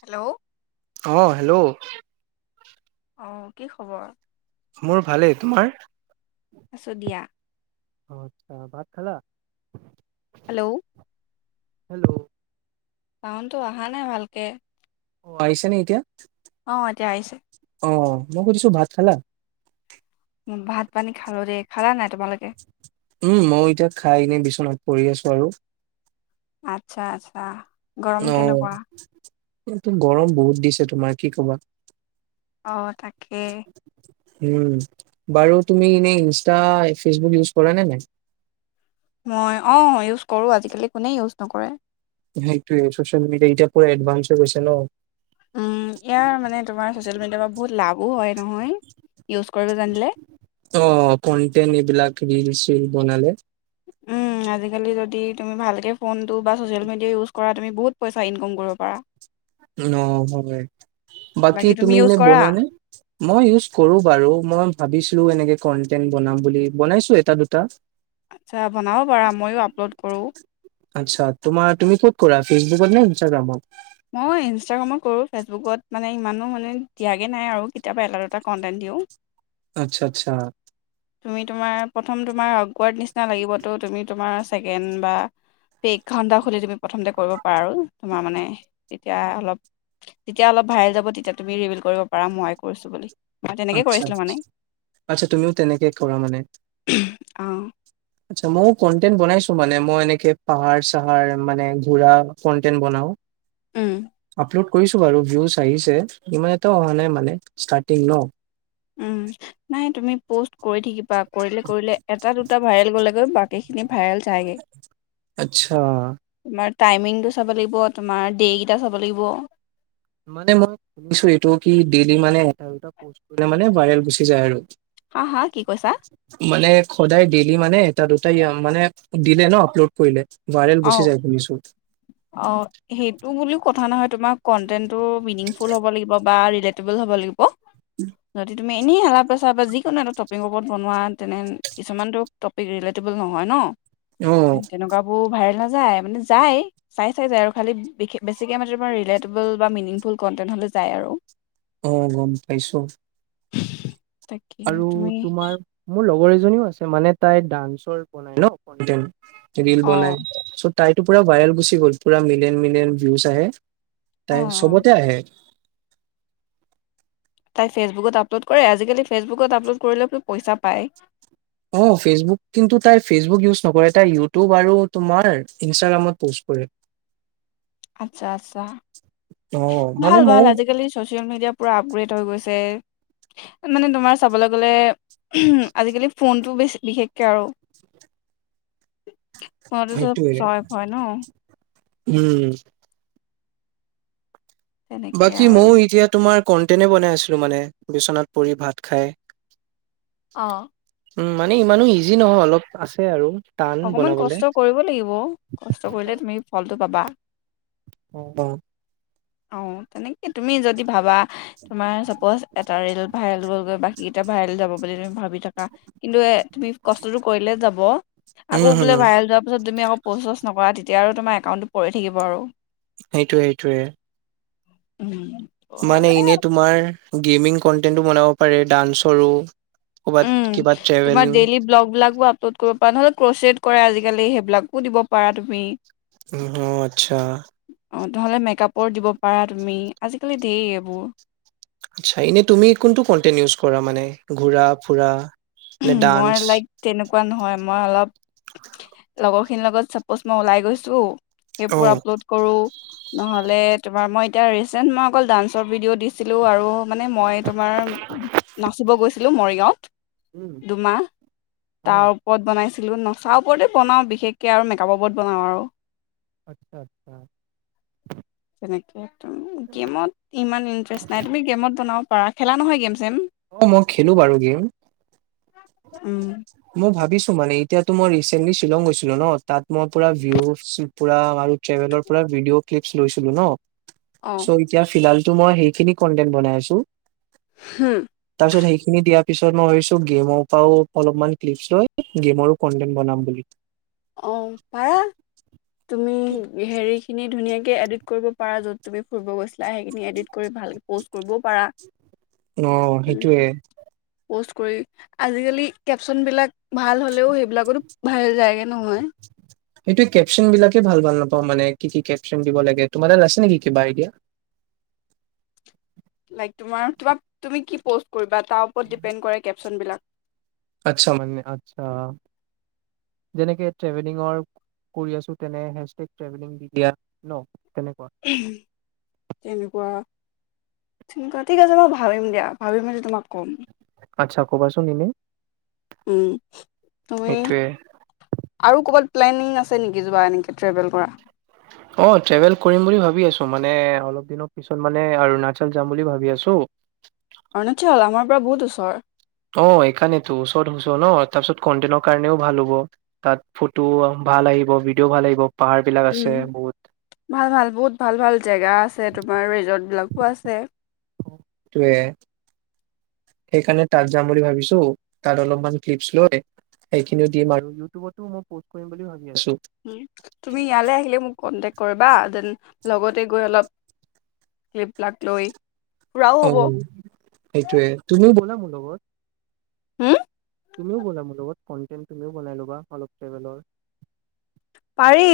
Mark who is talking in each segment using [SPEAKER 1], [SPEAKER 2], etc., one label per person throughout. [SPEAKER 1] Hello.
[SPEAKER 2] অ hello
[SPEAKER 1] অ কি খবৰ?
[SPEAKER 2] মোৰ ভালেই, তোমাৰ?
[SPEAKER 1] আছো দিয়া।
[SPEAKER 2] অ আচ্ছা, ভাত খালা?
[SPEAKER 1] হেল্ল'
[SPEAKER 2] হেল্ল'
[SPEAKER 1] চাউনটো অহা নাই ভালকে।
[SPEAKER 2] আহিছেনে এতিয়া?
[SPEAKER 1] অ, এতিয়া আহিছে।
[SPEAKER 2] অহ মই সুধিছোঁ ভাত খালা?
[SPEAKER 1] উম ভাত পানী খালো দেই খালা নাই? তোমালোকে?
[SPEAKER 2] উম মই এতিয়া খাই এনেই বিচনাত পৰি আছো আৰু
[SPEAKER 1] আচ্ছা আচ্ছা গৰম কেনেকুৱা
[SPEAKER 2] এই গৰম বহুত দিছে তোমাৰ কি কবা
[SPEAKER 1] অহ তাকেই
[SPEAKER 2] উম বাৰু তুমি এনেই ইনষ্টা ফেচবুক ইউজ কৰা নে নাই?
[SPEAKER 1] মই অহ ইউজ কৰো আজিকালি কোনে ইউজ নকৰে
[SPEAKER 2] সেইটোৱে চচিয়েল মিডিয়া এতিয়া পোৰা এডভানস হৈ গৈছে ন।
[SPEAKER 1] উম ইয়াৰ মানে তোমাৰ ছচিয়েল মিডিয়াৰ পৰা বহুত লাভো হয় নহয় ইউজ কৰিব জানিলে
[SPEAKER 2] অ কনটেনট এইবিলাক ৰিল চিল বনালে
[SPEAKER 1] আজিকালি যদি তুমি ভালকে ফোনটো বা ছ'চিয়েল মিডিয়া ইউজ কৰা তুমি বহুত পইচা ইনকাম কৰিব পাৰা।
[SPEAKER 2] অহ হয় বাকী তুমি এনে বনোৱানে, মই ইউজ কৰো বাৰু মই ভাবিছো এনেকে কন্টেনট বনাম বুলি বনাইছো এটা দুটা
[SPEAKER 1] আচ্ছা বনাব পাৰা ময়ো আপলোড কৰোঁ।
[SPEAKER 2] আচ্ছা তোমাৰ তুমি ক'ত কৰা ফেচবুকত নে ইনষ্টাগ্ৰামত?
[SPEAKER 1] মই ইনষ্টাগ্ৰামত কৰোঁ ফেচবুকত মানে ইমানো মানে দিয়াগৈ নাই আৰু কেতিয়াবা এটা দুটা কণ্টেণ্ট দিওঁ।
[SPEAKER 2] আচ্ছা আচ্ছা
[SPEAKER 1] তুমি তোমাৰ প্ৰথম তোমাৰ অকৱাৰ্ড নিচিনা লাগিব তো তুমি তোমাৰ ছেকেণ্ড বা পেক্ষ খুলি তুমি প্ৰথমতে কৰিব পাৰা তোমাৰ মানে তেতিয়া অলপ যেতিয়া অলপ ভাল যাব তেতিয়া তুমি ৰিভিল কৰিব পাৰা মই কৰিছো বুলি। মই তেনেকে
[SPEAKER 2] আতছা
[SPEAKER 1] কৰিছিলোঁ মানে
[SPEAKER 2] আতচা তুমি তেনেকে কৰা মানে
[SPEAKER 1] অ',
[SPEAKER 2] আতচা মই কনতেন বনাইছো মানে মই এনেকে পাহাৰ চাহাৰ মানে ঘোঁৰা কনটেন বনাও
[SPEAKER 1] উম
[SPEAKER 2] আপলোড কৰিছো বাৰু ভিউজ আহিছে ইমান এটাও অহা নাই মানে ষ্টাৰ্টিং ন
[SPEAKER 1] উম নাই তুমি পষ্ট কৰি থাকিবা বা কৰিলে কৰিলে এটা দুটা ভাইৰেল গ'লেগৈ বাক সেইখিনিত ভাইৰেল খাইগে
[SPEAKER 2] আচ্ছা,
[SPEAKER 1] তোমাৰ টাইমিংটো চাব লাগিব তোমাৰ ডেকেইটা চাব লাগিব।
[SPEAKER 2] মানে মই শুনিছো এইটো কি ডেইলি মানে এটা দুটা পষ্ঠ কৰিলে মানে ভাইৰেল গুচি যায় আৰু
[SPEAKER 1] হা হা কি কৈছা?
[SPEAKER 2] মানে খোদায় ডেইেলি মানে এটা দুটাই মানে দিলে ন আপলোড কৰিলে ভাইৰেল গুচি
[SPEAKER 1] অ',
[SPEAKER 2] যায় শুনিছোঁ।
[SPEAKER 1] অ সেইটো বুলিও কথা নহয় তু কন্টেন্টো মিনিং ফুল হ'ব লাগিব বা ৰেটুবোল হ'ব লাগিব যদি তুমি এনেই আলাপেচা বা যিকোনো এটা টপিকৰ ওপৰত বনোৱা তেনে কিছুমানটো টপিক ৰিলেটেবল নহয় ন
[SPEAKER 2] অ',
[SPEAKER 1] তেনেকোৱাবোৰ ভাইৰেল হয় যায় মানে যায় চাই চাই যায় আৰু খালি বেছিকৈ মানে তোমাৰ ৰিলেটেবল বা মিনিংফুল কণ্টেণ্ট হ'লে যায় আৰু
[SPEAKER 2] অহ গম পাইছো
[SPEAKER 1] তাকে
[SPEAKER 2] আৰু
[SPEAKER 1] তুমি
[SPEAKER 2] তোমাৰ মোৰ লগৰ এ জনীও আছে মানে তাই ডান্সৰ বনাই ন কণ্টেণ্ট ৰীল
[SPEAKER 1] অ',
[SPEAKER 2] বনাই চ তাইতো পুৰা ভাইৰেল গুচি গ'ল পুৰা মিলিয়ন মিলিয়ন ভিউজ আহে
[SPEAKER 1] অ',
[SPEAKER 2] তাই
[SPEAKER 1] অ'
[SPEAKER 2] চবতে আহে
[SPEAKER 1] তাই ফেচবুকত আপলোড কৰে আজিকালি ফেচবুকত আপলোড কৰিলেো পইচা পায়
[SPEAKER 2] অ ফেচবুক কিন্তু তাই ফেচবুক ইউজ নকৰে তাই ইউটিউব আৰু তোমাৰ ইনষ্টাগ্ৰামত প'ষ্ট কৰে
[SPEAKER 1] আচছা আচছা
[SPEAKER 2] অ মানে
[SPEAKER 1] ভাল ভাল
[SPEAKER 2] ময়ো
[SPEAKER 1] আজিকালি চচিয়েল মিডিয়া পুৰা আপগ্ৰেড হৈ গৈছে তে মানে তোমাৰ চাবলৈ গ'লে আজিকালি ফোনটো বেছি বিশেষকে আৰু প
[SPEAKER 2] সেইটোৱে
[SPEAKER 1] স্বভাৱ হয় ন
[SPEAKER 2] উম
[SPEAKER 1] তেনেকে
[SPEAKER 2] বাকী
[SPEAKER 1] আৰু
[SPEAKER 2] মইয়ো এতিয়া তোমাৰ কন্টেণ্ট এ বনাই আছিলো মানে বিচনাত পৰি ভাত খাই
[SPEAKER 1] অঁ
[SPEAKER 2] উম মানে ইমানো ইজি নহয় অলপ আছে আৰু টান
[SPEAKER 1] অকমান
[SPEAKER 2] বনাবলে
[SPEAKER 1] কষ্ট কৰিব লাগিব কষ্ট কৰিলে তুমি ফলটো পাবা
[SPEAKER 2] অ অ
[SPEAKER 1] অ তেনেকে তুমি যদি ভাবা তোমাৰ চাপজ এটা ৰেল ভাইল গলগৈ বাকীকেইটা ভাইৰেল যাব বুলি তুমি ভাবি থাকা কিন্তু এ তুমি কষ্টতটো কৰিলে যাব আকৌ বোলে
[SPEAKER 2] হম
[SPEAKER 1] ভাল যোৱাৰ পিছত তুমি আকৌ প্ৰছ ছচ নকৰা তেতিয়া আৰু তোমাৰ একাউণ্টটো পৰি থাকিব আৰু
[SPEAKER 2] সেইটোৱে সেইটোৱে
[SPEAKER 1] উম
[SPEAKER 2] মানে
[SPEAKER 1] সদায়
[SPEAKER 2] এনে তোমাৰ গেমিং কনটেন্টটো বনাব পাৰে ডান্সৰো ক'বাত
[SPEAKER 1] উম
[SPEAKER 2] কিবা
[SPEAKER 1] তোমাৰ
[SPEAKER 2] ট্ৰেভেলিং
[SPEAKER 1] ডেইলি ব্লগ বিলাগ আপলোড কৰিব বানহ'লে ক্ৰ'চৰেড কৰা আজিকালি সেইবিলাকো দিব পাৰা তুমি
[SPEAKER 2] উ আহ আচ্ছা
[SPEAKER 1] অঁ নহ'লে মেকআপৰ দিব পাৰা তুমি আজিকালি দিয়ে এইবোৰ
[SPEAKER 2] আচ্ছা এনেই তুমি কোনটো কনটেইন ইউজ কৰা মানে ঘুৰা ফুৰা নে
[SPEAKER 1] মই
[SPEAKER 2] ডান্স
[SPEAKER 1] লাইক তেনেকুৱা নহয় মই অলপ লগৰ খিনিৰ লগত চাপচ মই ওলাই গৈছো সেইবোৰ
[SPEAKER 2] অ'
[SPEAKER 1] আপলোড কৰো নহ'লে তোমাৰ মই এতিয়া ৰিচেণ্ট মই অকল ডান্সৰ ভিডিঅ' দিছিলোঁ আৰু মানে মই তোমাৰ নাচিব গৈছিলোঁ মৰিগাঁৱত
[SPEAKER 2] উম,
[SPEAKER 1] দুমাহ
[SPEAKER 2] অ'
[SPEAKER 1] তাৰ ওপৰত বনাইছো বনাইছিলো নচা ওপৰতেই বনাওঁ বিশেষকৈ আৰু মেকআপৰ ওপৰত বনাওঁ আৰু
[SPEAKER 2] আচ্ছা আচ্ছা
[SPEAKER 1] তেনেকে গেমত ইমান ইণ্টাৰেষ্ট নাই তুমি গেমত বনাও পাৰা খেলা নহয় গেম চেম
[SPEAKER 2] অ মই খেলো বাৰু গেম
[SPEAKER 1] উম
[SPEAKER 2] মই ভাবিছো মানে এতিয়াতো মই ৰিচেন্টলি শ্বিলং গৈছিলো ন তাত মই পুৰা ভিউজ পুৰা ট্টেনৰ পৰা ভিডিঅ' কিলপ ঘূৰিছিলো ন
[SPEAKER 1] অ
[SPEAKER 2] চ' এতিয়া ফিলহাল মই সেইখিনি কন্টেন বনাই আছো
[SPEAKER 1] উম
[SPEAKER 2] পিছত সেইখিনি দিয়াৰ পিছত মই ভাবিছো গেমৰ পৰাও অলপমান ক্লিপ লৈ গেমৰো কন্টেন্ট বনাম বুলি
[SPEAKER 1] অ পাৰা তুমি হেৰি খিনি ধুনীয়াকে কে এডিত কৰিব পাৰা য'ত তুমি ফুৰিব গৈছিলা চাই সেইখিনি এডিট কৰি ভালকে প'ষ্ট কৰিবও পাৰা
[SPEAKER 2] অ' সেইটোয়ে
[SPEAKER 1] পষ্ট কৰি আজিকালি কেপচন বিলাক ভাল হ'লেও সেই এইবিলাকো ভাল যায়গে নহয়
[SPEAKER 2] সেইটোে কেপচন বিলাকে ভাল ভাল নাপাওঁ মানে কি কি কেপচন দিব লাগে তোমাৰ তাত আছে নেকি কিবা আইডিয়া
[SPEAKER 1] তোমাৰ কিবা তুমি কি পোষ্ট কৰিবা তাৰ ওৰত ডিপেণ্ড কৰে চলবিলাক
[SPEAKER 2] আতচা মানে আতছা যেনেকে ট্ৰেভেলিঙৰ কৰি আছো তেনে হে চেছ স্তেগ
[SPEAKER 1] তেনেকুৱা ঠিক আছে মই ভাবিম দিয়া ভাবিম যে তোমাক ক'ম
[SPEAKER 2] আচ্ছা কনা চুন এনে
[SPEAKER 1] উম তুমি আৰু ক'বাত প্লেনিং আছে নেকি যোৱা এনেকে ট্ৰেভেল কৰা
[SPEAKER 2] অ ট্ৰেভেল কৰিম বুলি ভাবি আছো মানে অলপ দিনৰ পিছত মানে অৰুণাচল যাম বুলি ভাবি আছো
[SPEAKER 1] অৰুণাচল আমাৰ পৰা বহুত ওচৰ
[SPEAKER 2] অ সেইকাৰণেতো ওচৰত ন তাৰপিছত কন্টেনৰ কাৰণেও ভাল হ'ব, তাত ফটো ভাল আহিব ভিডিঅ' ভাল আহিব পাহাৰ বিলাক আছে
[SPEAKER 1] উম,
[SPEAKER 2] বহুত।
[SPEAKER 1] ভাল ভাল বহুত ভাল ভাল জেগা আছে তোমাৰ ৰিজৰ্ট বিলাক কোঁ আছে
[SPEAKER 2] টোৱে, সেইকাৰণে তাত যাম বুলি ভাবিছো তাত অলপমান ক্লিপছ লৈ সেইখিনিও দিম আৰু ইটিউতবত ও ম‌ই পস্ট কৰিম বুলি আছো।
[SPEAKER 1] তুমি ইয়ালৈ আহিলে মোক কণ্টেক্ট কৰিবা, দেন লগতে গৈ অলপ ক্লিপ বিলাক লৈ ফুৰাও
[SPEAKER 2] অ
[SPEAKER 1] হ'ব।
[SPEAKER 2] সেইটোয়ে তুমি ব'লা ম লগত
[SPEAKER 1] হম
[SPEAKER 2] তুমিও বলা মোৰ লগত কনটেণ্ট তুমিও বনাই ল'বা অলপ ট্ৰেভেলৰ
[SPEAKER 1] পাৰি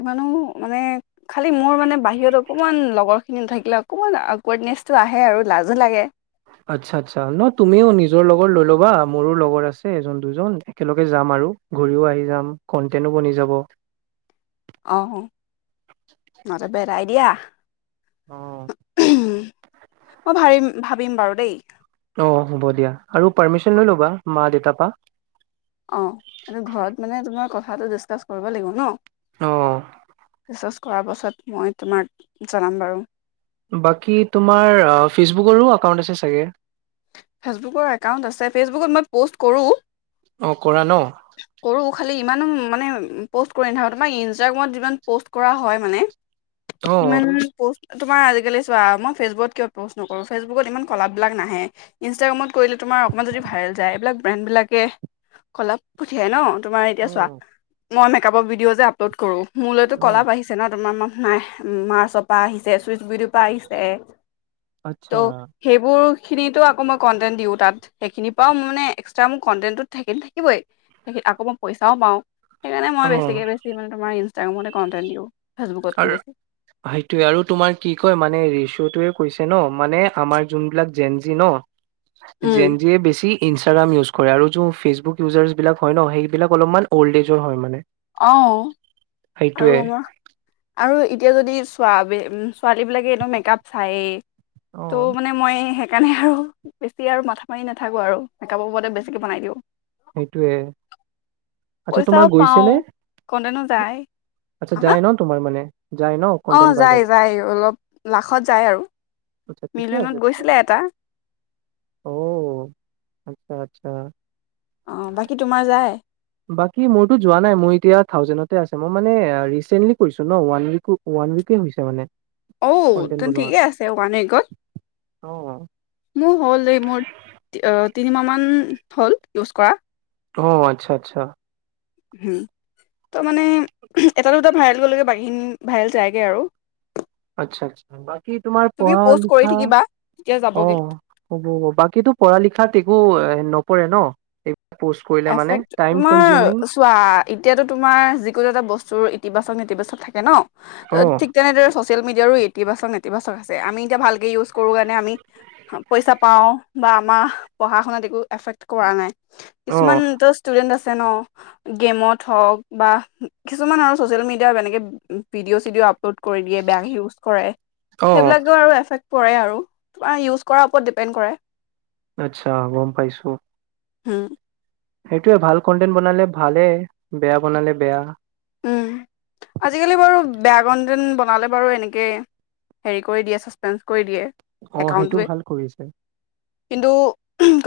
[SPEAKER 1] ইমানো মানে খালি মোৰ মানে বাহিৰত অকণমান লগৰখিনি নাথাকিলে অকণমান আকৱাৰ্ডনেছটো আহে আৰু লাজো লাগে
[SPEAKER 2] আচ্ছা আচ্ছা ন তুমিও নিজৰ লগৰ লৈ ল'বা মোৰো লগৰ আছে এজন দুজন একেলগে যাম আৰু ঘূৰিও আহি যাম কন্টেনো বনি যাব
[SPEAKER 1] আহ মাজতে এৰাই দিয়া
[SPEAKER 2] অ'।
[SPEAKER 1] [unintelligible] মই ভাৰিম ভাবিম বাৰু দেই
[SPEAKER 2] অ হ'ব দিয়া, আৰু পাৰ্মিশন লৈ ল'বা মা দেউতাৰ পা
[SPEAKER 1] অ এই ঘৰত মানে তোমাৰ কথাটো ডিচকাচ কৰিব লাগিব ন
[SPEAKER 2] অ
[SPEAKER 1] চাচ কৰা পাছত মই তোমাক জনাম বাৰু
[SPEAKER 2] বাকী তোমাৰ ফেচবুকৰো একাউণ্ট আছে চাগে?
[SPEAKER 1] ফেচবুকৰ একাউন্ট আছে, ফেচবুক মই পষ্ট কৰো
[SPEAKER 2] অ কৰা ন
[SPEAKER 1] কৰোঁ খালি ইমানো মানে প'ষ্ট কৰি নাথাকোঁ, টোমাৰ ইনষ্টাগ্ৰামত কিচুমান পোষ্ট কৰা হয় মানে
[SPEAKER 2] অ
[SPEAKER 1] ইমান পষ্ট তোমাৰ আজিকালি চোৱা মই ফেচবুকত কিয়া প'ষ্ট নকৰোঁ ফেচবুকত ইমান কলাপবিলাক নাহে ইনষ্টাগ্ৰামত কৰিলে তোমাৰ অকণমান যদি ভাইৰেল যায় এইবিলাক ব্ৰেণ্ডবিলাকে কলাপ পঠিয়ায় ন তোমাৰ এতিয়া
[SPEAKER 2] অ
[SPEAKER 1] চোৱা মই মেকআপৰ ভিডিঅ যে আপলড কৰোঁ মোৰলৈতো
[SPEAKER 2] অ
[SPEAKER 1] কলাপ আহিছে ন তোমাৰ না নাই মাৰ্চ পা আহিছে চুইচ পাইিছে
[SPEAKER 2] আচ্ছা
[SPEAKER 1] ত' সেইবোৰ [unintelligible] খিনিতো আকৌ কন্টেন্ট দিওঁ তাত সেইখিনি পাওঁ মানে এক্সট্ৰা মোৰ কন্টেন্টোত থাকে থাকিবেই সেইখিন আকৌ মই পইচাও পাওঁ। সেইকাৰণে মই
[SPEAKER 2] অ
[SPEAKER 1] বেছিকে বেছি মানে তোমাৰ ইনচ- তেওঁৰ মতে কন্টেন্ট দিওঁ। ফেচবুকতকৈ
[SPEAKER 2] আৰু
[SPEAKER 1] বেছি
[SPEAKER 2] সেইটোয়ে আৰু তোমাৰ কি কয় মানে ৰেচিওটোৱে কৈছে ন মানে আমাৰ যোন বিলাক জেনজি ন
[SPEAKER 1] উম
[SPEAKER 2] জেন জি এ বেছি ইনষ্টাগ্ৰাম ইউজ কৰে আৰু যোন ফেচবুক ইউজাৰ্চ বিলাক হয় ন সেইবিলাক অলপমান অল্ড এজৰ হয় মানে
[SPEAKER 1] অ আৰু
[SPEAKER 2] সেইটোয়ে
[SPEAKER 1] আমাৰ আৰু এতিয়া যদি চোৱা ছোৱালীবিলাকে এনেও মেকআপ চায়েই
[SPEAKER 2] অ
[SPEAKER 1] ত' মানে মই সেইকাৰণে আৰু বেছি আৰু মাথা মাৰি নাথাকো আৰু মেকআপৰ ওপৰতে বেছিকে বনাই দিওঁ।
[SPEAKER 2] সেইটোৱে আচ্ছা
[SPEAKER 1] পইচাও
[SPEAKER 2] তোমাৰ গৈছে
[SPEAKER 1] পাওঁ
[SPEAKER 2] নে?
[SPEAKER 1] কন্টেনো যায়
[SPEAKER 2] আচ্ছা
[SPEAKER 1] আহা
[SPEAKER 2] যাই ন তোমাৰ মানে? যায় ন
[SPEAKER 1] অ
[SPEAKER 2] কন্টেন্ট ভাইৰেল
[SPEAKER 1] যায়-যায় অলপ লাখত যায় আৰু।
[SPEAKER 2] আচ্ছা ঠিকে
[SPEAKER 1] মিডিলত
[SPEAKER 2] আছে তোমাৰ
[SPEAKER 1] গৈছিলে এটা
[SPEAKER 2] অ আচ্ছা -আচ্ছা-
[SPEAKER 1] অ বাকী তোমাৰ যায়?
[SPEAKER 2] বাকী মোৰতো যোৱা নাই। মোৰ এতিয়া থাউজেণ্ডতে আছে। মই মানে ৰিচেন্টলি কৰিছো ন ৱান ওৱান উইকে হৈছে মানে
[SPEAKER 1] অঔ
[SPEAKER 2] কন্টেন্ট
[SPEAKER 1] তেন্তে
[SPEAKER 2] বনোৱা
[SPEAKER 1] ঠিকেই আছে ওৱান উইকত।
[SPEAKER 2] অ'।
[SPEAKER 1] মোৰ হ'ল এই মোৰ তিনিমাহ মান হ'ল ইউজ কৰা
[SPEAKER 2] অ আচ্ছা -আচ্ছা-
[SPEAKER 1] হুম। ত'মানে এটা দুটা ভাইৰেল গলেগে বাকীখিনি ভাইৰেল যায়গে আৰু
[SPEAKER 2] আচ্ছা- আচ্ছা। বাকী তোমাৰ
[SPEAKER 1] তুমি
[SPEAKER 2] পঢ়া
[SPEAKER 1] প'ষ্ট কৰি
[SPEAKER 2] লিখা।
[SPEAKER 1] থাকিবা তেতিয়া
[SPEAKER 2] অ'
[SPEAKER 1] যাবগে
[SPEAKER 2] হ'ব হব বাকীটো পঢ়া লিখাত একো ন পৰে ন? এইবিলাক প'ষ্ট কৰিলে মানে
[SPEAKER 1] এফেক্ট
[SPEAKER 2] টাইম
[SPEAKER 1] তোমাৰ
[SPEAKER 2] কনজিউমিং
[SPEAKER 1] চোৱা এতিয়াতো তোমাৰ যিকোনো এটা বস্তু চোৰ ইতিবাচক নেতিবাচক থাকে ন ত
[SPEAKER 2] অ',
[SPEAKER 1] ঠিক তেনেদৰে ছ'চিয়েল মিডিয়াত ইতিবাচক নেতিবাচক আছে আমি ভালকে ইউচ কৰো কাৰণে আমি পইচা পাওঁ বা আমাৰ পঢ়াৰ শুনাত একো এফেক্ট কৰা নাই। কিছুমান
[SPEAKER 2] অ',
[SPEAKER 1] ষ্টুডেন্ট আছে ন! গেমত হওঁক বা কিছুমান আৰু চচিয়েল মিডিয়া এনেকে ভিডি'অ চিডি'অ আপলোড ক ই দিয়ে বা ইউচ কৰে
[SPEAKER 2] অ'।
[SPEAKER 1] সেইবিলাক বা আছে সেয়ে আৰু তোমাৰ ইউজ কৰাৰ ওপৰত ডিপেণ্ড কৰে
[SPEAKER 2] আচ্ছা। গম পাইছো।
[SPEAKER 1] হম [unintelligible]
[SPEAKER 2] সেইটোৱে ভাল কন্টেন্ট বনালে ভালে। বেয়া বনালে বেয়া।
[SPEAKER 1] হুম। আজিকালি বাৰু বেয়া কন্টেন্ট বনালে বাৰু এনেকেই হেৰি কৰি দিয়ে। ছাছপেঞ্চ কৰি দিয়ে।
[SPEAKER 2] অ', সেইটো
[SPEAKER 1] একাউন্টোৱে।
[SPEAKER 2] ভাল কৰিছে।
[SPEAKER 1] কিন্তু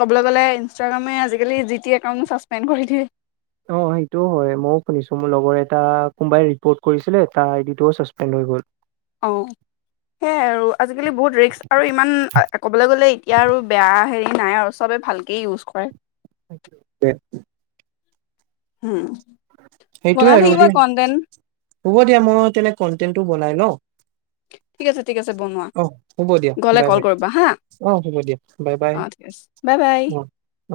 [SPEAKER 1] ক'বলৈ গ'লে ইনষ্টাগ্ৰামে আজিকালি জি টি একাউণ্ট ছাছপেণ্ড কৰি দিয়ে
[SPEAKER 2] অ সেইটোও হয় ময়ও শুনিছো মোৰ লগৰ এটা কোনোবাই ৰিপৰ্ট কৰিছিলে তাৰ আইডি টোও ছাচপেণ্ড হৈ গ'ল
[SPEAKER 1] অ সেইয়াই আৰু আজিকালি বহুত ৰিস্ক আৰু ইমান ক'বলৈ গ'লে এতিয়া আৰু বেয়া হেৰি নাই আৰু চবে ভালকে ইউজ কৰে
[SPEAKER 2] সেইতোয়ে
[SPEAKER 1] হম
[SPEAKER 2] সেইটোয়ে
[SPEAKER 1] বনাই
[SPEAKER 2] আৰু
[SPEAKER 1] থাকিবা
[SPEAKER 2] দিয়া
[SPEAKER 1] কণতেন
[SPEAKER 2] হ'ব দিয়া মই তেনে কনটেনটো বনাই লঁও
[SPEAKER 1] ঠিক আছে ঠিক আছে বনোৱা
[SPEAKER 2] হ'ব দিয়া
[SPEAKER 1] গলে
[SPEAKER 2] বাই
[SPEAKER 1] কল
[SPEAKER 2] বাই
[SPEAKER 1] কৰিবা হা
[SPEAKER 2] অ হ'ব দিয়া বাই বাই
[SPEAKER 1] অ ঠিক আছে বাই বাই
[SPEAKER 2] অ অ।